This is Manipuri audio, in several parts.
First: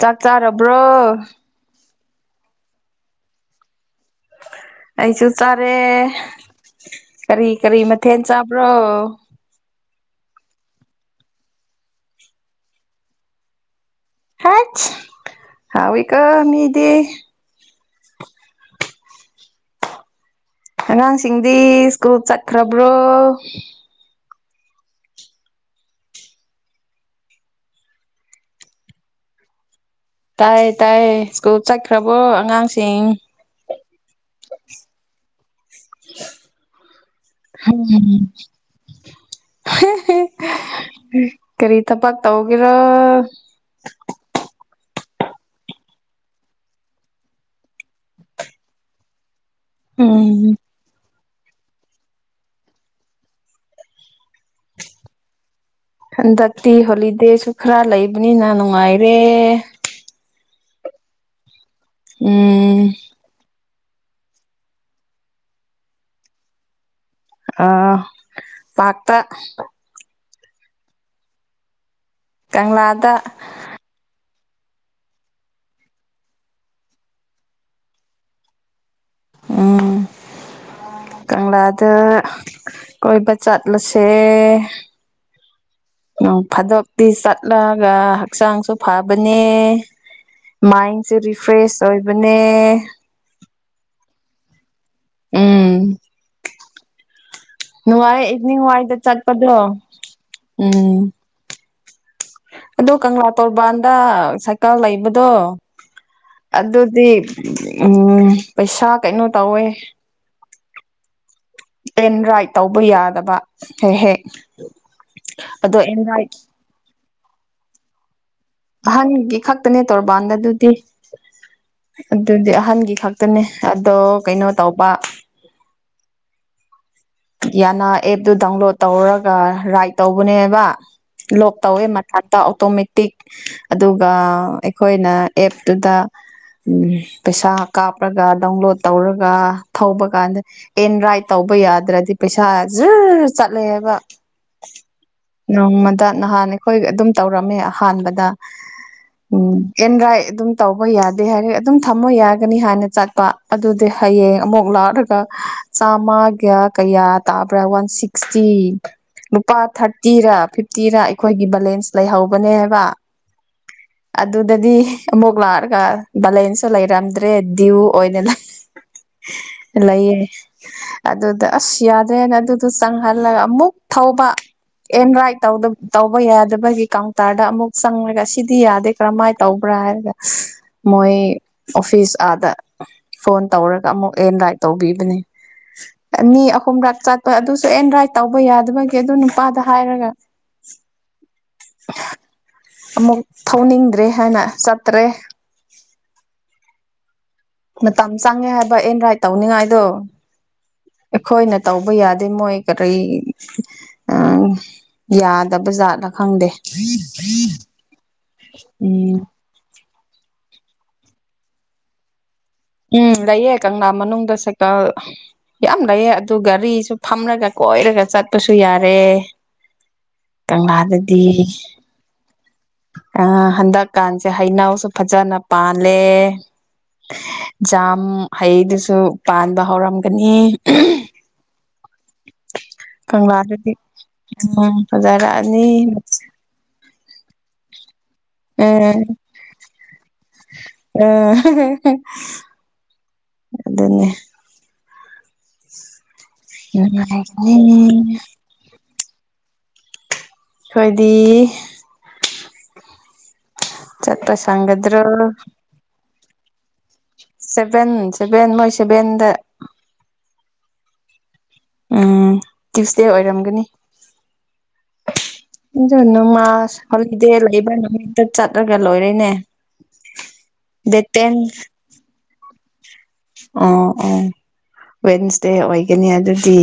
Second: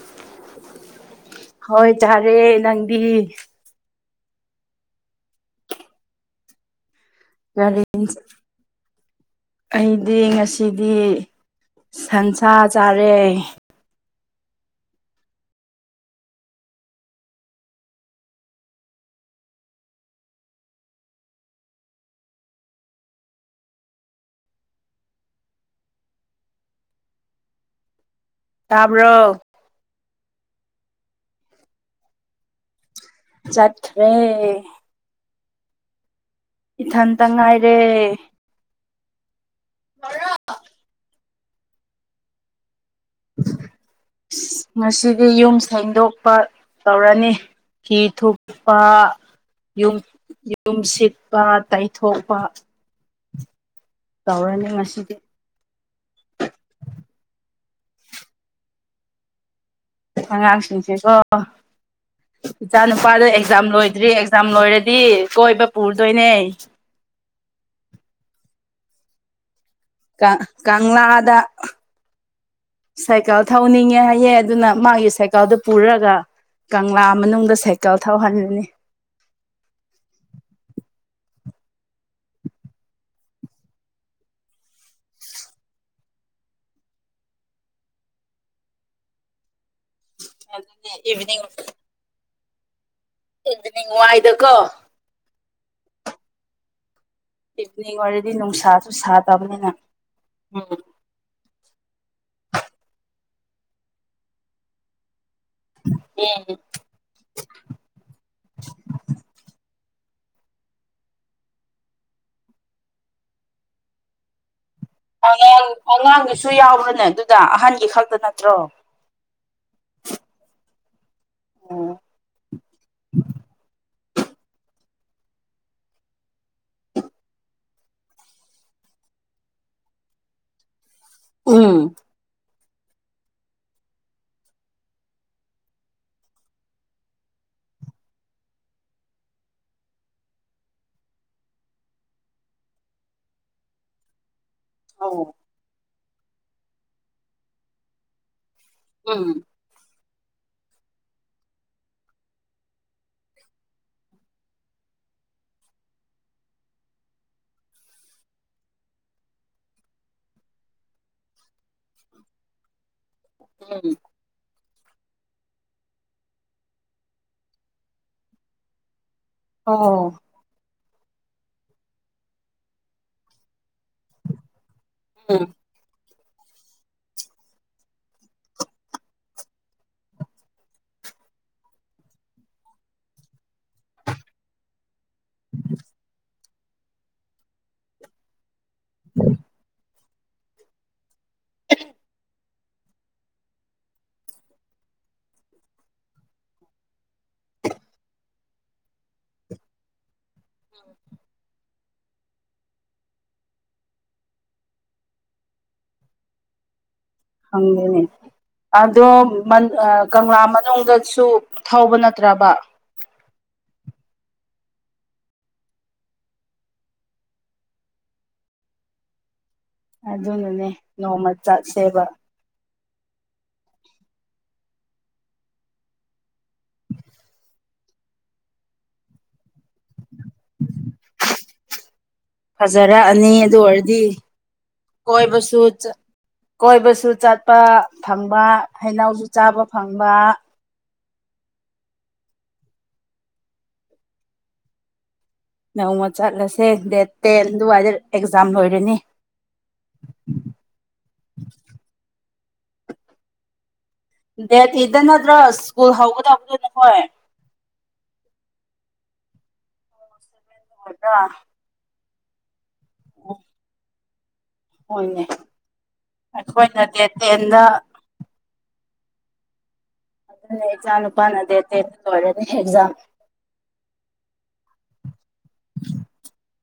ꯆꯥꯛ ꯆꯥꯔꯕ꯭ꯔꯣ ꯍꯣꯏ ꯆꯥꯔꯦ ꯅꯪꯗꯤ ꯑꯩꯁꯨ ꯆꯥꯔꯦ ꯀꯔꯤ ꯀꯔꯤ ꯃꯊꯦꯜ ꯆꯥꯕ꯭ꯔꯣ ꯑꯩꯗꯤ ꯉꯁꯤꯗꯤ ꯁꯟꯁꯥ ꯆꯥꯔꯦ ꯍꯦꯆ ꯍꯥꯎꯋꯤꯒꯣ ꯃꯥꯗꯤ ꯑꯉꯥꯡꯁꯤꯡꯗꯤ ꯁ꯭ꯀꯨꯜ ꯆꯠꯈ꯭ꯔꯕ꯭ꯔꯣ ꯇꯥꯕ꯭ꯔꯣ ꯇꯥꯏ ꯇꯥꯏ ꯁ꯭ꯀꯨꯜ ꯆꯠꯈ꯭ꯔꯕꯣ ꯑꯉꯥꯡꯁꯤꯡ ꯆꯠꯈ꯭ꯔꯦ ꯏꯊꯟꯇ ꯉꯥꯏꯔꯦ ꯍꯝ [inaudible] [unintelligible] ꯀꯔꯤ ꯊꯕꯛ ꯇꯧꯒꯦꯔꯥ ꯉꯁꯤꯗꯤ ꯌꯨꯝ ꯁꯦꯡꯗꯣꯛꯄ ꯇꯧꯔꯅꯤ ꯐꯤ ꯊꯨꯞꯄ ꯌꯨꯝ ꯎꯝ ꯌꯨꯝ ꯁꯤꯠꯄ ꯇꯩꯊꯣꯛꯄ ꯇꯧꯔꯅꯤ ꯉꯁꯤꯗꯤ ꯍꯟꯗꯛꯇꯤ ꯍꯣꯂꯤꯗꯦꯁꯨ ꯈꯔ ꯂꯩꯕꯅꯤꯅ ꯅꯨꯡꯉꯥꯏꯔꯦ ꯑꯉꯥꯡꯁꯤꯡꯁꯤꯀꯣ ꯎꯝ ꯏꯆꯥ ꯅꯨꯄꯥꯗꯣ ꯑꯦꯛꯖꯥꯝ ꯂꯣꯏꯗ꯭ꯔꯤ ꯑꯦꯛꯖꯥꯝ ꯂꯣꯏꯔꯗꯤ ꯀꯣꯏꯕ ꯄꯨꯔꯗꯣꯏꯅꯦ ꯑꯥ ꯄꯥꯛꯇ ꯀ ꯀꯥꯡ ꯀꯪꯂꯥ ꯀꯪꯂꯥ ꯗ ꯀꯪꯂꯥꯗ ꯁꯥꯏꯀꯦꯜ ꯊꯧꯅꯤꯡꯉꯦ ꯍꯥꯏꯌꯦ ꯑꯗꯨꯅ ꯃꯥꯒꯤ ꯁꯥꯏꯀꯜꯗꯣ ꯄꯨꯔꯒ ꯀꯪꯂꯥ ꯃꯅꯨꯡꯗ ꯁꯥꯏꯀꯜ ꯊꯧꯍꯜꯂꯅꯤ ꯎꯝ ꯀꯪꯂꯥꯗ ꯀꯣꯏꯕ ꯆꯠꯂꯁꯦ ꯎꯝ ꯅꯣꯡ ꯐꯥꯗꯣꯛꯇꯤ ꯆꯠꯂꯒ ꯍꯛꯆꯥꯡꯁꯨ ꯐꯕꯅꯦ ꯑꯗꯨꯅꯦ ꯃꯥꯏꯟꯁꯦ ꯏꯚꯤꯅꯤꯡ ꯔꯤꯐ꯭ꯔꯦꯁ ꯑꯣꯏꯕꯅꯦ ꯅꯤꯡ [unintelligible] ꯋꯥꯏꯗꯀꯣ ꯎꯝ ꯏꯚꯤꯅꯤꯡ ꯅꯨꯡꯉꯥꯏ ꯑꯣꯏꯔꯗꯤ ꯅꯨꯡꯁꯥꯁꯨ ꯏꯕꯤꯅꯤꯡꯋꯥꯢꯗ ꯆꯠꯄꯗꯣ ꯁꯥꯗꯕꯅꯤꯅ ꯎꯝ ꯑꯗꯣ ꯀꯪꯂꯥ ꯇꯣꯔꯕꯥꯟꯗ ꯁꯥꯏꯀꯜ ꯂꯩꯕꯗꯣ ꯎꯝ ꯑꯗꯨꯗꯤ ꯎꯝ ꯄꯩꯁꯥ ꯀꯩꯅꯣ ꯇꯧꯋꯦ ꯄ꯭ꯂꯦꯟ ꯔꯥꯏꯠ ꯇꯧꯕ ꯌꯥꯗꯕ ꯍꯦꯛ ꯍꯦꯛ ꯑꯉꯥꯡ ꯑꯗꯣ ꯑꯦꯟ ꯔꯥꯏꯠ ꯑꯉꯥꯡꯗꯨꯁꯨ ꯌꯥꯎꯕ꯭ꯔꯅꯦ ꯑꯗꯨꯗ ꯑꯍꯟꯒꯤ ꯈꯛꯇ ꯅꯠꯇ꯭ꯔꯣ ꯑꯍꯟꯒꯤ ꯈꯛꯇꯅꯦ ꯇꯧꯕꯥꯥꯟꯗ ꯑꯗꯨꯗꯤ ꯑꯗꯨꯗꯤ ꯑꯍꯟꯒꯤ ꯈꯛꯇꯅꯦ ꯑꯗꯣ ꯀꯩꯅꯣ ꯇꯧꯕ ꯌꯥꯅ ꯑꯦꯞꯇꯨ ꯗꯥꯎꯟꯂꯣꯗ ꯇꯧꯔꯒ ꯔꯥꯏꯠ ꯇꯧꯕꯅꯦꯕ ꯂꯣꯛ ꯎꯝ ꯇꯧꯋꯦ ꯑꯝꯇ ꯑꯣꯇꯣꯃꯦꯇꯤꯛ ꯑꯗꯨꯒ ꯑꯩꯈꯣꯏꯅ ꯑꯦꯞꯇꯨꯗ ꯄꯩꯁꯥ ꯀꯥꯞꯔꯒ ꯗꯥꯎꯟꯂꯣꯗ ꯇꯧꯔꯒ ꯊꯧꯕ ꯀꯥꯟꯗ ꯑꯦꯟ ꯔꯥꯏꯠ ꯇꯧꯕ ꯌꯥꯗ꯭ꯔꯗꯤ ꯄꯩꯁꯥ ꯖꯔ ꯆꯠꯂꯦ ꯍꯥꯏꯕ ꯑꯣ ꯅꯣꯡꯃꯗ ꯅꯍꯥꯟ ꯑꯩꯈꯣꯏ ꯑꯗꯨꯝ ꯇꯧꯔꯝꯃꯦ ꯑꯍꯥꯟꯕꯗ ꯎꯝ ꯑꯦꯟꯗ꯭ꯔꯥꯏ ꯑꯗꯨꯝ ꯇꯧꯕ ꯌꯥꯗꯦ ꯍꯥꯏꯔ ꯑꯗꯨꯝ ꯊꯝꯃ ꯌꯥꯒꯅꯤ ꯍꯥꯏꯅ ꯆꯠꯄ ꯑꯗꯨꯗꯤ ꯍꯌꯦꯡ ꯑꯃꯨꯛ ꯂꯥꯛꯑꯣ ꯆꯥꯝꯃꯒ ꯀꯌꯥ ꯇꯥꯕ꯭ꯔꯥ ꯋꯥꯟ ꯁꯤꯛꯁꯇꯤ ꯂꯨꯄꯥ ꯊꯥꯔꯇꯤꯔꯥ ꯐꯤꯐꯇꯤꯔ ꯑꯩꯈꯣꯏꯒꯤ ꯕꯦꯂꯦꯟꯁ ꯂꯩꯍꯧꯕꯅꯦꯕ ꯎꯝ ꯑꯗꯨꯗꯗꯤ ꯑꯃꯨꯛ ꯂꯥꯛꯑꯒ ꯕꯦꯂꯦꯟꯁꯁꯨ ꯂꯩꯔꯝꯗ꯭ꯔꯦ ꯗ꯭ꯌꯨ ꯑꯣꯏꯅ ꯑꯣ ꯂꯩꯑꯦ ꯑꯗꯨꯗ ꯑꯁ ꯌꯥꯗꯦꯅ ꯑꯗꯨꯗꯣ ꯆꯪꯍꯜꯂꯒ ꯑꯃꯨꯛ ꯊꯧꯕ ꯑꯦꯟ ꯔꯥꯏꯠ ꯎꯝ ꯇꯧꯗꯕ ꯇꯧꯕ ꯌꯥꯗꯕꯒꯤ ꯀꯥꯎꯟꯇꯔꯗ ꯑꯃꯨꯛ ꯆꯪꯉꯒ ꯑꯁꯤꯗꯤ ꯌꯥꯗꯦ ꯀꯔꯝꯃꯥꯏꯅ ꯇꯧꯕ꯭ꯔ ꯍꯥꯏꯔꯒ ꯃꯣꯏ ꯑꯣꯐꯤꯁ ꯑꯥꯗ ꯐꯣꯟ ꯇꯧꯔꯒ ꯑꯃꯨꯛ ꯑꯦꯟ ꯔꯥꯏꯠ ꯇꯧꯕꯤꯕꯅꯦ꯫ ꯎꯝ ꯑꯅꯤ ꯑꯍꯨꯝꯔꯛ ꯆꯥꯠꯄ ꯑꯗꯨꯁꯨ ꯑꯦꯟ ꯔꯥꯏꯠ ꯇꯧꯕ ꯌꯥꯗꯕꯒꯤ ꯑꯗꯨ ꯅꯨꯄꯥꯗ ꯍꯥꯏꯔꯒ ꯑꯃꯨꯛ ꯊꯧꯅꯤꯡꯗ꯭ꯔꯦ ꯍꯥꯏꯅ ꯆꯠꯇ꯭ꯔꯦ꯫ ꯃꯇꯝ ꯆꯪꯉꯦ ꯍꯥꯏꯕ ꯑꯦꯟ ꯔꯥꯏꯠ ꯇꯧꯅꯤꯡꯉꯥꯏꯗꯣ ꯑꯩꯈꯣꯏꯅ ꯇꯧꯕ ꯌꯥꯗꯦ ꯃꯣꯏ ꯀꯔꯤ ꯎꯝ ꯌꯥꯗꯕꯖꯥꯠꯅ ꯈꯪꯗꯦ ꯑꯣ ꯃꯟ ꯑ ꯀꯪꯂꯥ ꯃꯅꯨꯡꯗꯁꯨ ꯊꯧꯕ ꯅꯠꯇ꯭ꯔꯕ꯫ ꯎꯝ ꯂꯩꯌꯦ ꯀꯪꯂꯥ ꯃꯅꯨꯡꯗ ꯁꯥꯏꯀꯜ ꯌꯥꯝ ꯂꯩꯑꯦ ꯑꯗꯨ ꯒꯥꯔꯤꯁꯨ ꯐꯝꯔꯒ ꯀꯣꯏꯔꯒ ꯆꯠꯄꯁꯨ ꯌꯥꯔꯦ꯫ ꯑꯗꯨꯅꯅꯦ ꯀꯪꯂꯥꯗꯗꯤ ꯅꯣꯡꯃ ꯆꯥꯛꯁꯦꯕ꯫ ꯑ ꯍꯟꯗꯛꯀꯥꯟꯁꯦ ꯍꯩꯅꯧꯁꯨ ꯐꯖꯅ ꯄꯥꯜꯂꯦ꯫ ꯖꯥꯝ ꯍꯩꯗꯨꯁꯨ ꯄꯥꯟꯕ ꯍꯧꯔꯝꯒꯅꯤ꯫ [inaudible] ꯐꯖꯔꯛꯑꯅꯤ ꯑꯗꯨ ꯀꯪꯂꯥꯗꯗꯤ ꯑꯣꯏꯔꯗꯤ ꯎꯝ ꯀꯣꯏꯕꯁꯨ ꯐꯖꯔꯛꯑꯅꯤ ꯆꯠ ꯀꯣꯏꯕꯁꯨ ꯆꯠꯄ ꯐꯪꯕ ꯑ ꯍꯩꯩꯅꯧꯁꯨ ꯆꯥꯕ ꯐꯪꯕ꯫ ꯑ ꯑꯗꯨꯅꯦ ꯅꯣꯡꯃ ꯆꯠꯂꯁꯦ ꯗꯦꯠ ꯇꯦꯟ ꯑꯗꯨꯋꯥꯏꯗ ꯅꯨꯡꯉꯥꯏꯒꯅꯤ ꯑꯦꯛꯖꯥꯝ ꯂꯣꯏꯔꯅꯤ꯫ ꯑꯩꯈꯣꯏꯗꯤ ꯆꯠꯄ ꯗꯦꯗꯤꯗ ꯁꯪꯒꯗ꯭ꯔꯣ ꯅꯠꯇ꯭ꯔꯣ ꯁ꯭ꯀꯨꯜ ꯍꯧꯒꯗꯕꯗꯣ ꯅꯈꯣꯏ ꯁꯕꯦꯟ ꯁꯕꯦꯟ ꯃꯣꯏ ꯁꯕꯦꯟꯗ꯫ [unintelligible] ꯎꯝ ꯇ꯭ꯌꯨꯁꯗꯦ ꯑꯣꯏꯔꯝꯒꯅꯤ꯫ ꯍꯣꯏꯅꯦ ꯑꯗꯨ ꯅꯃꯥꯁ ꯑꯩꯈꯣꯏꯅ ꯗꯦꯠ ꯍꯣꯂꯤꯗꯦ ꯇꯦꯟꯗ ꯂꯩꯕꯥ ꯅꯨꯃꯤꯠꯇ ꯆꯠꯂꯒ ꯂꯣꯏꯔꯦꯅꯦ꯫ ꯗꯦꯠ ꯏꯆꯥꯅꯨꯄꯥ ꯇꯦꯟ ꯗꯦꯠꯇꯦ ꯂꯣꯏꯂꯅꯤ ꯑꯦꯛꯖꯥꯝ ꯑꯣ ꯑꯣ ꯋꯦꯟꯁꯗꯦ ꯑꯣꯏꯒꯅꯤ ꯑꯗꯨꯗꯤ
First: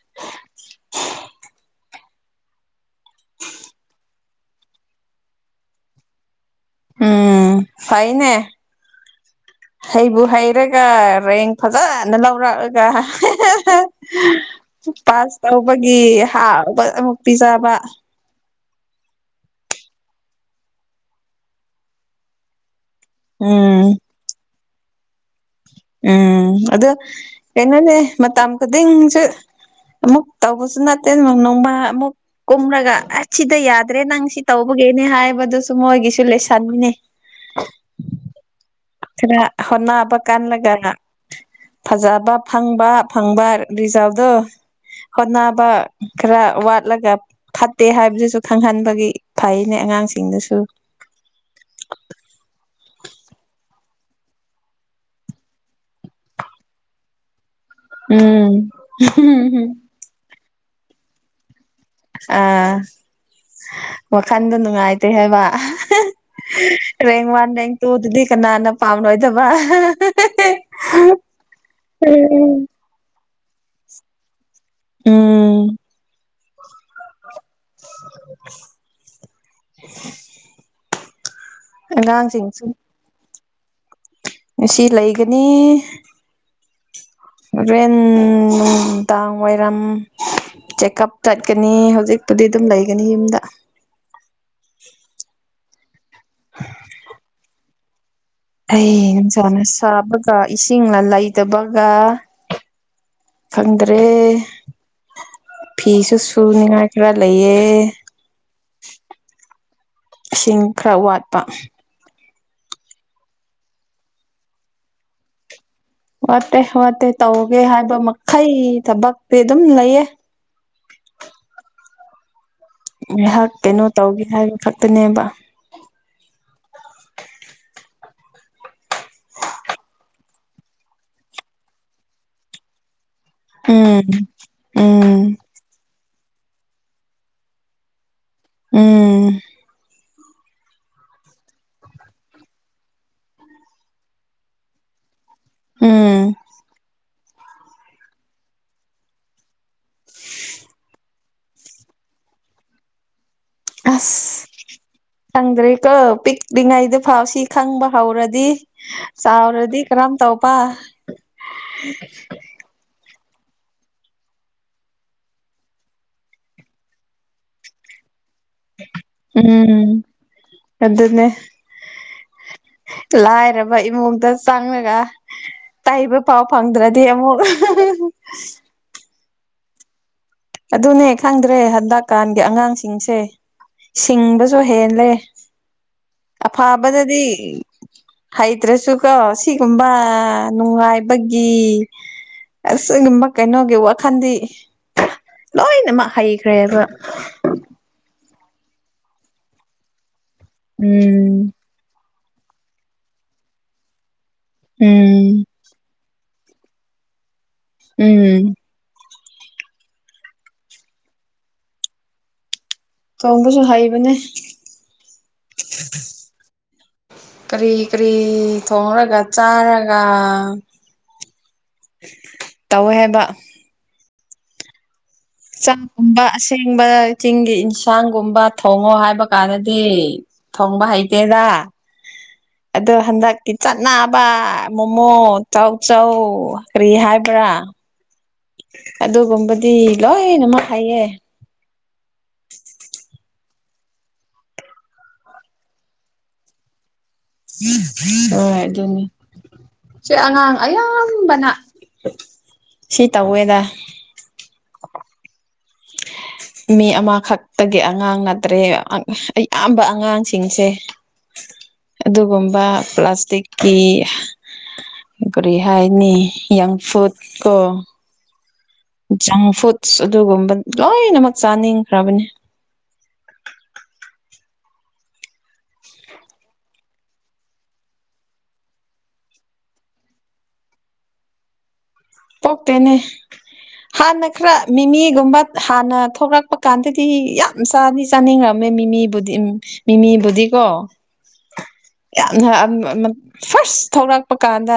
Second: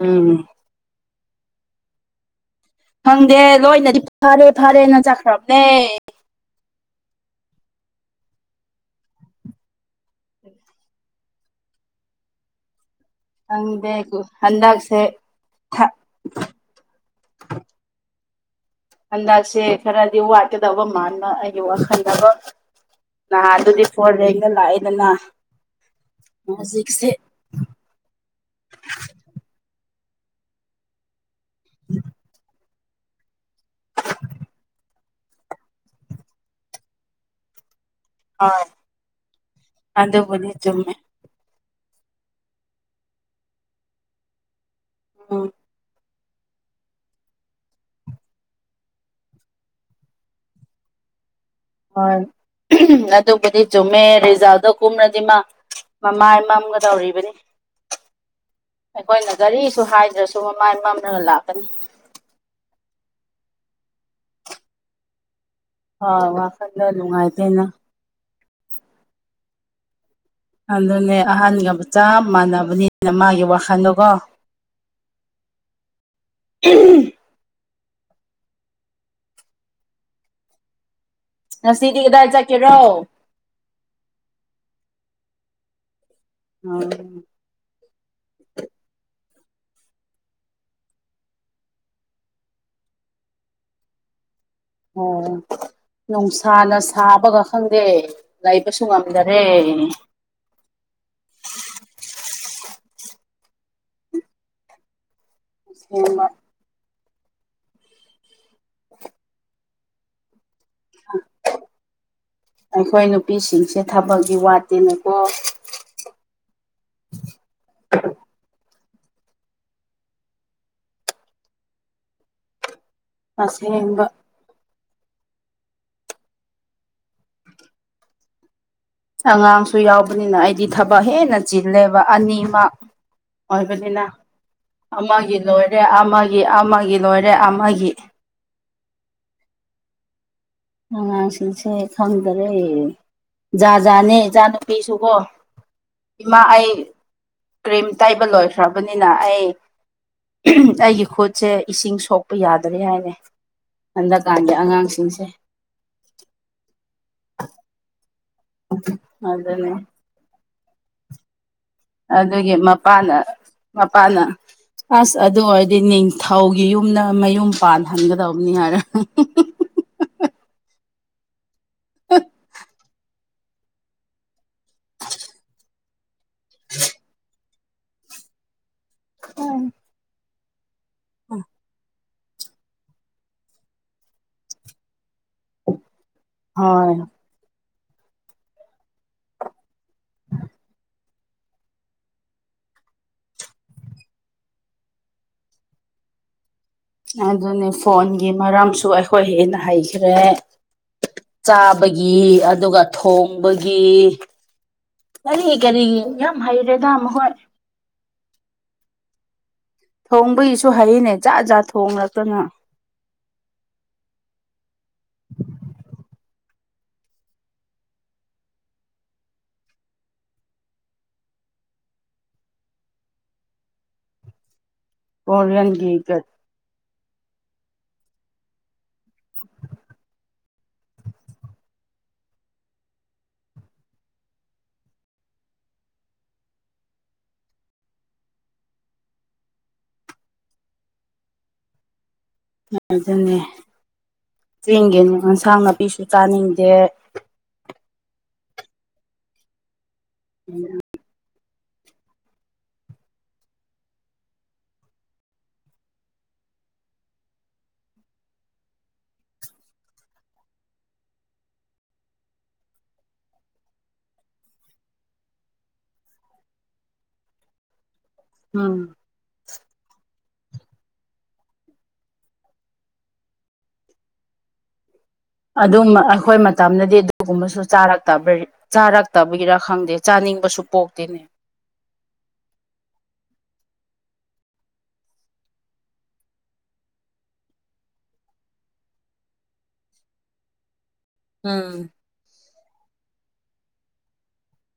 ꯎꯝ ꯈꯪꯗꯦ ꯂꯣꯏꯅꯗꯤ ꯐꯔꯦ ꯐꯔꯦꯅ ꯆꯠꯈ꯭ꯔꯕꯅꯦ꯫ ꯎꯝ ꯐꯩꯅꯦ ꯍꯩꯕꯨ ꯍꯩꯔꯒ ꯔꯦꯡ ꯐꯖꯅ ꯂꯧꯔꯛꯑꯒ ꯈꯪꯗꯦ ꯍꯟꯗꯛꯁꯦ ꯄꯥꯁ ꯊ ꯇꯧꯕꯒꯤ ꯍꯔꯕ ꯑꯃꯨꯛ ꯄꯤꯖꯕ ꯍꯟꯗꯛꯁꯦ ꯈꯔꯗꯤ ꯋꯥꯠꯀꯗꯕ ꯃꯥꯅ ꯑꯩꯒꯤ ꯋꯥꯈꯟꯗꯕ꯫ ꯅꯍꯥꯟ ꯑꯗꯨꯗꯤ ꯎꯝ ꯐꯣꯟꯔꯦꯅ ꯂꯥꯛꯑꯦꯗꯅ ꯎꯝ ꯑꯗꯨ ꯍꯧꯖꯤꯛꯁꯦ ꯀꯩꯅꯣꯅꯦ ꯃꯇꯝ ꯈꯨꯗꯤꯡꯁꯨ ꯑꯃꯨꯛ ꯇꯧꯕꯁꯨ ꯅꯠꯇꯦ ꯃꯥ ꯑꯃꯨꯛ ꯀꯨꯝꯔꯒ ꯑꯁ ꯁꯤꯗ ꯌꯥꯗ꯭ꯔꯦ ꯅꯪ ꯁꯤ ꯇꯧꯕꯒꯤ ꯅꯦ ꯍꯥꯏꯕꯗꯨꯁꯨ ꯃꯣꯏꯒꯤꯁꯨ ꯂꯩꯁꯟꯃꯤꯅꯦ꯫ ꯍꯣꯏ ꯁꯤꯗ ꯍꯣꯠꯅꯕ ꯍꯟꯅꯕ ꯑꯗꯨꯕꯨꯗꯤ ꯀꯟꯂꯒꯅ ꯆꯨꯝꯃꯦ ꯐꯖꯕ ꯐꯪꯕ ꯐꯪꯕ ꯔꯤꯖꯥꯗꯣ ꯎꯝ ꯍꯣꯠꯅꯕ ꯈꯔ ꯋꯥꯠꯂꯒ ꯐꯠꯇꯦ ꯍꯥꯏꯕꯗꯨꯁꯨ ꯈꯪꯍꯟꯕꯒꯤ ꯐꯩꯅꯦ ꯑꯉꯥꯡꯁꯤꯡꯗꯨꯁꯨ ꯍꯣꯏ ꯑꯗꯨꯕꯨꯗꯤ ꯆꯨꯝꯃꯦ ꯔꯤꯖꯥꯜꯗ ꯀꯨꯝ꯭ꯔꯗꯤ ꯃꯥ ꯃꯃꯥꯏ ꯃꯝꯒ ꯇꯧꯔꯤꯕꯅꯤ ꯎꯝ ꯑꯩꯈꯣꯏꯅ ꯀꯔꯤꯁꯨ ꯍꯥꯏꯗ꯭ꯔꯁꯨ ꯃꯃꯥꯏ ꯃꯝꯂꯒ ꯂꯥꯛꯀꯅꯤ ꯑꯥ ꯋꯥꯈꯜꯗꯣ ꯅꯨꯡꯉꯥꯏꯇꯦ ꯍꯥꯏꯕ ꯍꯥꯎ ꯋꯥꯈꯜꯗ ꯔꯦꯡ ꯋꯥꯟ ꯅꯨꯉꯥꯏꯇꯦꯅ ꯔꯦꯡ ꯇꯨꯗꯨꯗꯤ ꯀꯅꯥꯅ ꯄꯥꯝꯅꯣꯏꯗꯕ ꯑꯗꯨꯅꯦ ꯑꯍꯟꯒꯕꯨ ꯆꯞ ꯃꯥꯟꯅꯕꯅꯤ ꯃꯥꯒꯤ ꯋꯥꯈꯜꯗꯣꯀꯣ ꯎꯝ [unintelligible] [inaudible] ꯉꯁꯤꯗꯤ ꯀꯗꯥꯏ ꯑꯉꯥꯡꯁꯤꯡꯁꯨ ꯆꯠꯀꯦꯔꯣ ꯉꯁꯤ ꯂꯩꯒꯅꯤ [inaudible] ꯔꯦꯟ ꯅꯨꯡꯗꯥꯡ ꯋꯥꯏꯔꯝ ꯆꯦꯛꯑꯞ ꯆꯠꯀꯅꯤ ꯍꯧꯖꯤꯛꯄꯨꯗꯤ ꯑꯗꯨꯝ ꯂꯩꯒꯅꯤ ꯌꯨꯝꯗ ꯑꯣ ꯅꯨꯡꯁꯥꯅ ꯁꯥꯕꯒ ꯈꯪꯗꯦ ꯂꯩꯕꯁꯨ ꯑꯩ ꯉꯝꯗꯔꯦ ꯅꯨꯡꯁꯥꯅ ꯁꯥꯕ ꯀ ꯏꯁꯤꯡꯅ ꯂꯩꯇꯕꯒ ꯈꯪꯗ꯭ꯔꯦ ꯐꯤꯁꯨ ꯑꯁꯦꯡꯕ ꯁꯨꯅꯤꯡꯉꯥꯏ ꯈꯔ ꯂꯩꯑꯦ ꯏꯁꯤꯡ ꯈꯔ ꯋꯥꯠꯄ ꯑꯩꯈꯣꯏ ꯅꯨꯄꯤꯁꯤꯡꯁꯦ ꯊꯕꯛꯗꯤ ꯋꯥꯠꯇꯦꯅꯦꯀꯣ ꯋꯥꯠꯇꯦ ꯋꯥꯠꯇꯦ ꯇꯧꯒꯦ ꯍꯥꯏꯕ ꯃꯈꯩ ꯊꯕꯛꯇꯤ ꯑꯗꯨꯝ ꯂꯩꯌꯦ ꯉꯥꯏꯍꯥꯛ ꯀꯩꯅꯣ ꯑꯁꯦꯡꯕ ꯇꯧꯒꯦ ꯍꯥꯏꯕ ꯈꯛꯇꯅꯦꯕ ꯑꯉꯥꯡꯁꯨ ꯌꯥꯎꯕꯅꯤꯅ ꯑꯩꯗꯤ ꯊꯕꯛ ꯍꯦꯟꯅ ꯆꯤꯜꯂꯦꯕ ꯑꯅꯤꯃꯛ ꯑꯣꯏꯕꯅꯤꯅ ꯎꯝ ꯎꯝ ꯑꯃꯒꯤ ꯂꯣꯏꯔꯦ ꯑꯃꯒꯤ ꯑꯃꯒꯤ ꯂꯣꯏꯔꯦ ꯑꯃꯒꯤ ꯎꯝ ꯑꯉꯥꯡꯁꯤꯡꯁꯦ ꯈꯪꯗꯔꯦ ꯖꯥꯖꯥꯠꯅꯦ ꯏꯆꯥ ꯅꯨꯨꯄꯤꯁꯨꯀꯣ ꯎꯝ ꯏꯃꯥ ꯑꯩ ꯀ꯭ꯔꯤꯝ ꯇꯩꯕ ꯂꯣꯏꯈ꯭ꯔꯕꯅꯤꯅ ꯑꯩ ꯑꯩꯒꯤ ꯈꯨꯠꯁꯦ ꯏꯁꯤꯡ ꯁꯣꯛꯄ ꯌꯥꯗ꯭ꯔꯦ ꯍꯥꯏꯔꯦ ꯑꯁ ꯈꯪꯗ꯭ꯔꯦꯀꯣ ꯄꯤꯛꯂꯤꯉꯩꯗ ꯐꯥꯎ ꯁꯤ ꯈꯪꯕ ꯍꯧꯔꯗꯤ ꯆꯥꯎꯔꯗꯤ ꯑꯗꯨꯅꯦ ꯀꯔꯝ ꯇꯧ ꯄ ꯑꯗꯨꯒꯤ ꯃꯞ ꯄꯥꯅ ꯃꯄꯥꯅ ꯑꯁ ꯑꯗꯨ ꯑꯣꯏꯔꯗꯤ ꯅꯤꯡꯊꯧꯒꯤ ꯌꯨꯝꯅ ꯃꯌꯨꯝ ꯄꯥꯜꯍꯟꯒꯗꯧꯕꯅꯤ ꯍꯥꯏꯔ ꯎꯝ ꯑꯗꯨꯅꯦ ꯍ [inaudible] ꯂꯥꯏꯔꯕ ꯏꯃꯨꯡꯗ ꯆꯪꯂꯒ ꯇꯩꯕ ꯐꯥꯎ ꯐꯪꯗ꯭ꯔꯗꯤ ꯑꯃꯨꯛ ꯎꯝ ꯑꯗꯨꯅꯦ ꯈꯪꯗ꯭ꯔꯦ ꯍꯟꯗꯛꯀꯥꯟꯒꯤ ꯑꯉꯥꯡꯁꯤꯡꯁꯦ ꯁꯤꯡꯕꯁꯨ ꯍꯦꯜꯂꯦ ꯍꯣꯏ ꯑꯐꯥꯕꯗꯗꯤ ꯍꯩꯇ꯭ꯔꯁꯨꯀꯣ ꯁꯤꯒꯨꯝꯕ ꯅꯨꯡꯉꯥꯏꯕꯒꯤ ꯑꯁꯤꯒꯨꯝꯕ ꯀꯩꯅꯣꯒꯤ ꯋꯥꯈꯟꯗꯤ ꯂꯣꯏꯅꯃꯛ ꯍꯩꯈ꯭ꯔꯦꯕ ꯑꯗꯨꯅꯦ ꯐꯣꯟꯒꯤ ꯃꯔꯝꯁꯨ ꯑꯩꯈꯣꯏ ꯍꯦꯟꯅ ꯍꯩꯈ꯭ꯔꯦ ꯎꯝ ꯆꯥꯕꯒꯤ ꯑꯗꯨꯒ ꯊꯣꯡꯕꯒꯤ ꯎꯝ ꯀꯔꯤ ꯀꯔꯤ ꯌꯥꯝ ꯍꯩꯔꯦꯗ ꯃꯍꯣꯏ ꯎꯝ ꯊꯣꯡꯕꯒꯤꯁꯨ ꯍꯩꯌꯦꯅꯦ ꯖꯥꯠ ꯖꯥꯠ ꯊꯣꯡꯔꯛꯇꯅ ꯊꯣꯡꯕꯁꯨ ꯍꯩꯕꯅꯦ ꯀ꯭ꯔꯤ ꯀ꯭ꯔꯤ ꯊꯣꯔꯒ ꯆꯥꯔꯒ ꯇꯧꯋꯦ ꯍꯥꯏꯕ ꯀꯣꯔꯤꯌꯟꯒꯤ ꯆꯥꯛꯒꯨꯝꯕ ꯑꯁꯦꯡꯕ ꯆꯤꯡꯒꯤ ꯏꯟꯁꯥꯡꯒꯨꯝꯕ ꯊꯣꯡꯉꯣ ꯍꯥꯏꯕ ꯀꯥꯟꯗꯗꯤ ꯊꯣꯡꯕ ꯍꯩꯇꯦꯗ ꯑꯗꯣ ꯍꯟꯗꯛꯇꯤ ꯆꯠꯅꯕ ꯃꯣꯃꯣ ꯇꯧꯆꯧ ꯀ꯭ꯔꯤ ꯍꯥꯏꯕ꯭ꯔꯥ ꯑꯗꯨꯒꯨꯝꯕꯗꯤ ꯂꯣꯏꯅꯃꯛ ꯍꯩꯌꯦ ꯑꯗꯨꯅꯦ ꯆꯦꯡꯒꯤ ꯌꯦꯟꯁꯥꯡ ꯅꯥꯄꯤꯁꯨ ꯆꯥꯅꯤꯡꯗꯦ ꯍꯣꯏ ꯑꯗꯨꯅꯦ ꯁꯦ ꯑꯉꯥꯡ ꯑꯌꯥꯝꯕꯅ ꯁꯤ ꯇꯧꯋꯦꯗ [inaudible] ꯃꯤ ꯑꯃꯈꯛꯇꯒꯤ ꯑꯉꯥꯡ ꯅꯠꯇ꯭ꯔꯦ ꯑꯌꯥꯝꯕ ꯑꯉꯥꯡꯁꯤꯡꯁꯦ ꯑꯗꯨꯒꯨꯝꯕ ꯄ꯭ꯂꯥꯁꯇꯤꯛꯀꯤ ꯀꯔꯤ ꯍꯥꯏꯅꯤ ꯌꯪ ꯐꯨꯗ ꯀꯣ ꯎꯝ ꯖꯪ ꯐꯨꯗꯁ ꯑꯗꯨꯒꯨꯝꯕ ꯂꯣꯏꯅꯃꯛ ꯆꯥꯅꯤꯡꯈ꯭ꯔꯕꯅꯤ ꯑꯗꯨꯝ ꯑꯩꯈꯣꯏ ꯃꯇꯝꯗꯗꯤ ꯑꯗꯨꯒꯨꯝꯕꯁꯨ ꯆꯥꯔꯛꯇꯕꯩ ꯆꯥꯔꯛꯇꯕꯒꯤꯔꯥ ꯈꯪꯗꯦ ꯆꯥꯅꯤꯡꯕꯁꯨ ꯄꯣꯛꯇꯦꯅꯦ ꯄꯣꯛꯇꯦꯅꯦ ꯍꯥꯟꯅ ꯈꯔ ꯃꯤꯃꯤꯒꯨꯝꯕ ꯍꯥꯟꯅ ꯊꯣꯛꯂꯛꯄ ꯀꯥꯟꯗꯗꯤ ꯌꯥꯝ ꯆꯥꯅꯤ ꯆꯥꯅꯤꯡꯔꯝꯃꯦ ꯃꯤꯃꯤꯕꯨꯗꯤ ꯃꯤꯃꯤꯕꯨꯗꯤꯀꯣ ꯎꯝ ꯌꯥꯝꯅ ꯐꯥꯔꯁ ꯊꯣꯂꯛꯄꯥ ꯀꯥꯟꯗ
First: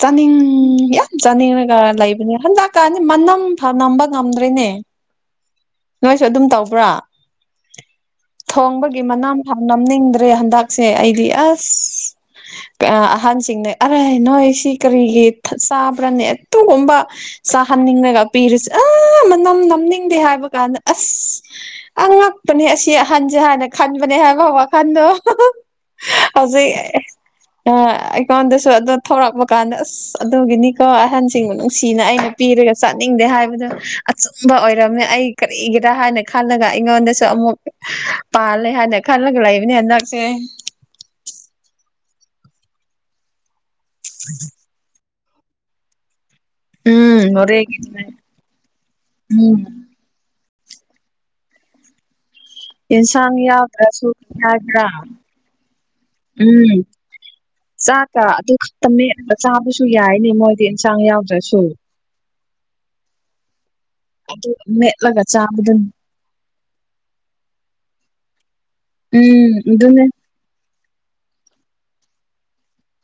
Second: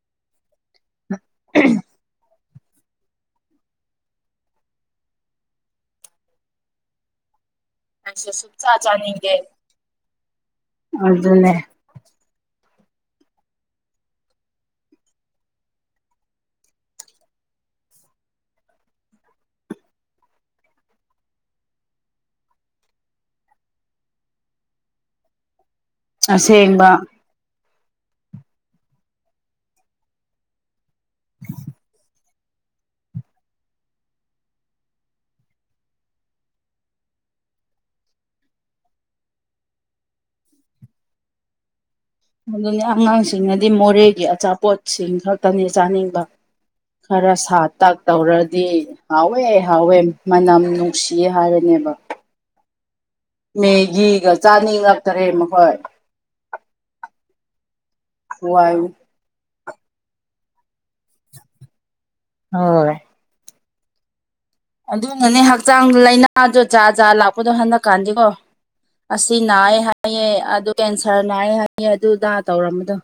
ꯆꯥꯅꯤꯡ ꯌꯥꯝ ꯆꯥꯅꯤꯡꯔꯒ ꯂꯩꯕꯅꯦ ꯍꯟꯗꯛꯀꯥꯟꯗꯤ ꯃꯅꯝꯐꯥꯎ ꯅꯝꯕ ꯉꯝꯗ꯭ꯔꯦꯅꯦ ꯅꯣꯏꯁꯨ ꯑꯗꯨꯝ ꯇꯧꯕ꯭ꯔꯥ ꯑꯩꯁꯨ ꯁꯨꯡꯆꯥ ꯊꯣꯡꯕꯒꯤ ꯆꯥꯅꯤꯡꯗꯦ ꯃꯅꯥꯝꯐꯥꯎ ꯅꯝꯅꯤꯡꯗ꯭ꯔꯦ ꯍꯟꯗꯛꯁꯦ ꯑꯩꯗꯤ ꯑꯗꯨꯅꯦ ꯑꯁ ꯑꯍꯟꯁꯤꯡꯅ ꯑꯔꯦ ꯅꯣꯏ ꯁꯤ ꯀꯔꯤꯒꯤ ꯆꯥꯕ꯭ꯔꯅꯦ ꯑꯗꯨꯒꯨꯝꯕꯥ ꯆꯥꯍꯟꯅꯤꯡꯂꯥꯒ ꯄꯤꯔꯤꯁꯦ ꯑ ꯃꯅꯝ ꯅꯝꯅꯤꯡꯗꯦ ꯍꯥꯏꯕ ꯀꯥꯟꯗ ꯑꯁ ꯑꯉꯥꯛꯄꯅꯦ ꯑꯁꯤ ꯑꯍꯟꯁꯦ ꯍꯥꯏꯅꯥ ꯈꯟꯕꯅꯦ ꯍꯥꯏꯕ ꯋꯥꯈꯟꯗꯣ ꯍꯧꯖꯤꯛ ꯑ ꯑꯁꯦꯡꯕ ꯑꯩꯉꯣꯟꯗꯁꯨ ꯑꯗꯣ ꯊꯧꯔꯛꯄ ꯀꯥꯟꯗ ꯑꯁ ꯑꯗꯨꯒꯤꯅꯤꯀꯣ ꯑꯍꯟꯁꯤꯡꯕꯨ ꯅꯨꯡꯁꯤꯅ ꯑꯩꯅ ꯄꯤꯔꯒ ꯆꯥꯅꯤꯡꯗꯦ ꯍꯥꯏꯕꯗꯣ ꯑꯆꯨꯝꯕ ꯑꯣꯏꯔꯝꯃꯦ ꯑꯩ ꯀꯔꯤꯒꯤꯔꯥ ꯍꯥꯏꯅ ꯈꯜꯂꯒ ꯑꯩꯉꯣꯟꯗꯁꯨ ꯑꯃꯨꯛ ꯄꯥꯜꯂꯦ ꯍꯥꯏꯅ ꯈꯜꯂꯒ ꯂꯩꯕꯅꯤ ꯍꯟꯗꯛꯁꯦ ꯑꯗꯨꯅꯤ ꯑꯉꯥꯡꯁꯤꯡꯅꯗꯤ ꯃꯣꯔꯦꯒꯤ ꯑꯆꯥꯄꯣꯠꯁꯤꯡ ꯈꯛꯇꯅꯤ ꯆꯥꯅꯤꯡꯕ ꯎꯝ ꯈꯔ ꯁꯥ ꯇꯥꯛ ꯃꯣꯔꯦꯒꯤꯗꯨꯅꯦ ꯇꯧꯔꯗꯤ ꯍꯥꯎꯋꯦ ꯎꯝ ꯍꯥꯎꯋꯦ ꯃꯅꯝ ꯅꯨꯡꯁꯤꯌꯦ ꯍꯥꯏꯔꯅꯦꯕ ꯌꯦꯟꯁꯥꯡ ꯌꯥꯎꯗ꯭ꯔꯁꯨ ꯃꯦꯒꯤꯒ ꯀꯔꯤ ꯍꯥꯏꯕ꯭ꯔꯥ ꯆꯥꯅꯤꯡꯉꯛꯇꯥꯔꯦ ꯃꯈꯣꯏ ꯎꯝ ꯆꯥꯛꯀꯥ ꯑꯗꯨ ꯋꯥꯏ ꯈꯛꯇꯃꯦꯠ ꯆꯥꯕꯁꯨ ꯌꯥꯏꯅꯤ ꯃꯣꯏꯗꯤ ꯏꯟꯁꯥꯡ ꯌꯥꯎꯗ꯭ꯔꯁꯨ ꯍꯣꯏ ꯑꯗꯨꯗ [inaudible] ꯑꯗꯨꯅꯅꯦ ꯍꯛꯆꯥꯡ ꯂꯩꯅꯥ ꯥꯗꯣ ꯖꯥꯠ ꯖꯥꯠ ꯂꯥꯛꯄꯗꯣ ꯍꯟꯗꯛꯀꯥꯟꯗꯤꯀꯣ ꯑꯁꯤ ꯎꯝ ꯅꯥꯏꯌꯦ ꯑꯗꯨꯅꯦ ꯍꯥꯏꯌꯦ ꯑꯗꯨ ꯀꯦꯟꯁꯔ ꯅꯥꯏ ꯍꯥꯏꯅ ꯑꯗꯨꯗꯥ ꯇꯧꯔꯝꯕꯗꯣ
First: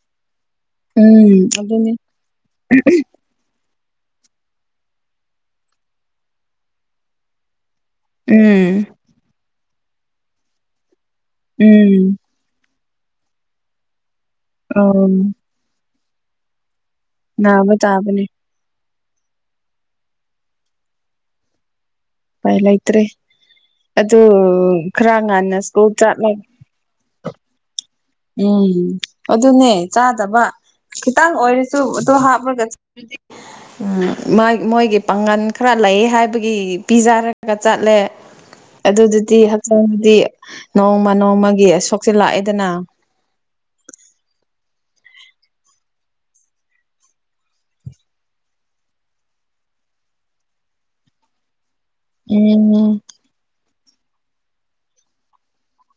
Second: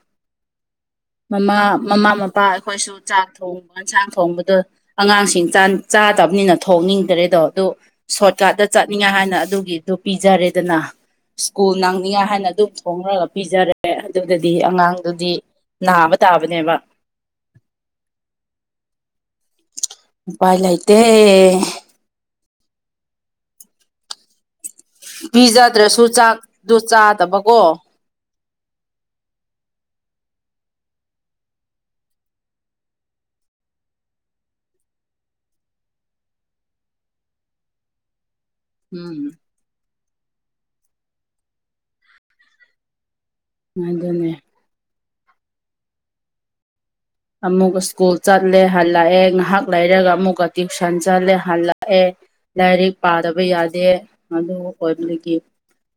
ꯎꯝ ꯃꯃꯥ ꯑꯗꯨꯅꯦ ꯃꯃꯥ ꯃꯄꯥ ꯑꯩꯈꯣꯏꯁꯨ ꯆꯥꯛ ꯊꯣꯡꯉꯤ ꯌꯦꯟꯁꯥꯡ ꯊꯣꯡꯕꯗꯣ ꯑꯉꯥꯡꯁꯤꯡ ꯆꯥꯗꯕꯅꯤꯅ ꯊꯣꯡꯅꯤꯡꯗ꯭ꯔꯦꯗꯣ ꯑꯗꯨ ꯁꯣꯔꯠꯀꯥꯠꯇ ꯎꯝ ꯆꯠꯅꯤꯡꯉꯥꯏ ꯍꯥꯏꯅ ꯑꯗꯨꯒꯤꯗꯨ ꯄꯤꯖꯔꯦꯗꯅ ꯁ꯭ꯀꯨꯜ ꯎꯝ ꯅꯥꯡꯅꯤꯡꯉꯥꯏ ꯍꯥꯏꯅ ꯑꯗꯨꯝ ꯈꯣꯡꯅꯒ ꯄꯤꯖꯔꯦ ꯑꯗꯨꯗꯗꯤ ꯑꯪ ꯑꯉꯥꯡꯗꯨꯗꯤ ꯅꯥꯕ ꯇꯥꯕꯅꯦꯕ ꯅꯥꯕꯥ ꯇꯥꯕꯅꯦ ꯎꯄꯥꯏ ꯂꯩꯥꯇꯦ ꯎꯄꯥꯏ ꯂꯩꯇ꯭ꯔꯦ ꯑꯗꯨ ꯈꯔ ꯉꯥꯟꯟꯅ ꯁ꯭ꯀꯨꯜ ꯆꯠꯂꯒ ꯑꯗꯨ ꯆꯥꯗꯕꯀꯣ ꯎꯝ ꯑꯗꯨꯅꯦ ꯆꯥꯗꯕ ꯈꯤꯇꯪ ꯑꯣꯏꯔꯁꯨ ꯑꯗꯨ ꯍꯥꯞꯂꯒ ꯃꯣꯏꯒꯤ ꯄꯥꯡꯒꯥꯜ ꯈꯔ ꯂꯩꯌꯦ ꯍꯥꯏꯕꯒꯤ ꯄꯤꯖꯔꯥꯒ ꯆꯠꯂꯦ ꯎꯝ ꯑꯗꯨꯗꯨꯗꯤ ꯍꯛꯆꯥꯡꯗꯤ ꯅꯣꯡꯃ ꯅꯣꯡꯃꯒꯤ ꯑꯁꯣꯛ ꯆꯥꯜꯂꯥꯛꯂꯦꯗꯅ ꯑꯗꯨꯅꯦ ꯑꯃꯨꯛꯀꯥ ꯁ꯭ꯀꯨꯜ ꯆꯠꯂꯦ ꯍꯜꯂꯛꯑꯦ ꯉꯥꯏꯍꯥꯛ ꯂꯩꯔꯒ ꯑꯃꯨꯛꯀ ꯇ꯭ꯨꯁꯟ ꯆꯠꯂꯦ ꯍꯜꯂꯛ ꯑꯦ ꯂꯥꯏꯔꯤꯛ ꯎꯝ ꯄꯥꯗꯕ ꯌꯥꯗꯦ ꯑꯗꯨ ꯑꯣꯏꯕꯗꯒꯤ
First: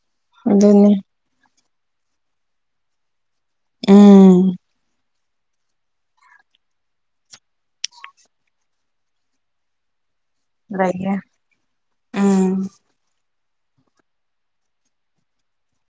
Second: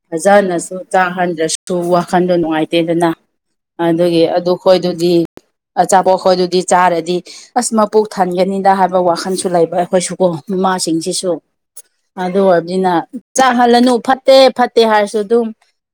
ꯐꯖꯅꯁꯨ ꯑꯗꯨꯅꯤ ꯆꯥꯍꯟꯗ꯭ꯔꯁꯨ ꯋꯥꯈꯟꯗꯣ ꯅꯨꯡꯉꯥꯏꯇꯦꯗꯅ ꯑꯗꯨꯒꯤ ꯑꯗꯨ ꯎꯝ ꯈꯣꯏꯗꯨꯗꯤ ꯑꯆꯥꯄꯣꯠꯇꯣ ꯑꯩꯈꯣꯏꯗꯨꯗꯤ ꯆꯥꯔꯗꯤ ꯑꯁ ꯃꯄꯨꯛ ꯊꯟꯒꯅꯤꯗ ꯍꯥꯏꯕ ꯋꯥꯈꯟꯁꯨ ꯂꯩꯕ ꯑꯩꯈꯣꯏꯁꯨ ꯑꯣ ꯂꯩꯌꯦ ꯃꯃꯥꯁꯤꯡꯁꯤꯁꯨ ꯑꯗꯨ ꯎꯝ ꯑꯣꯏꯔꯕꯅꯤꯅ ꯆꯥꯛꯍꯜꯂꯅꯨ ꯐꯠꯇꯦ ꯐꯠꯇꯦ ꯍꯥꯏꯔꯁꯨ ꯑꯗꯨꯝ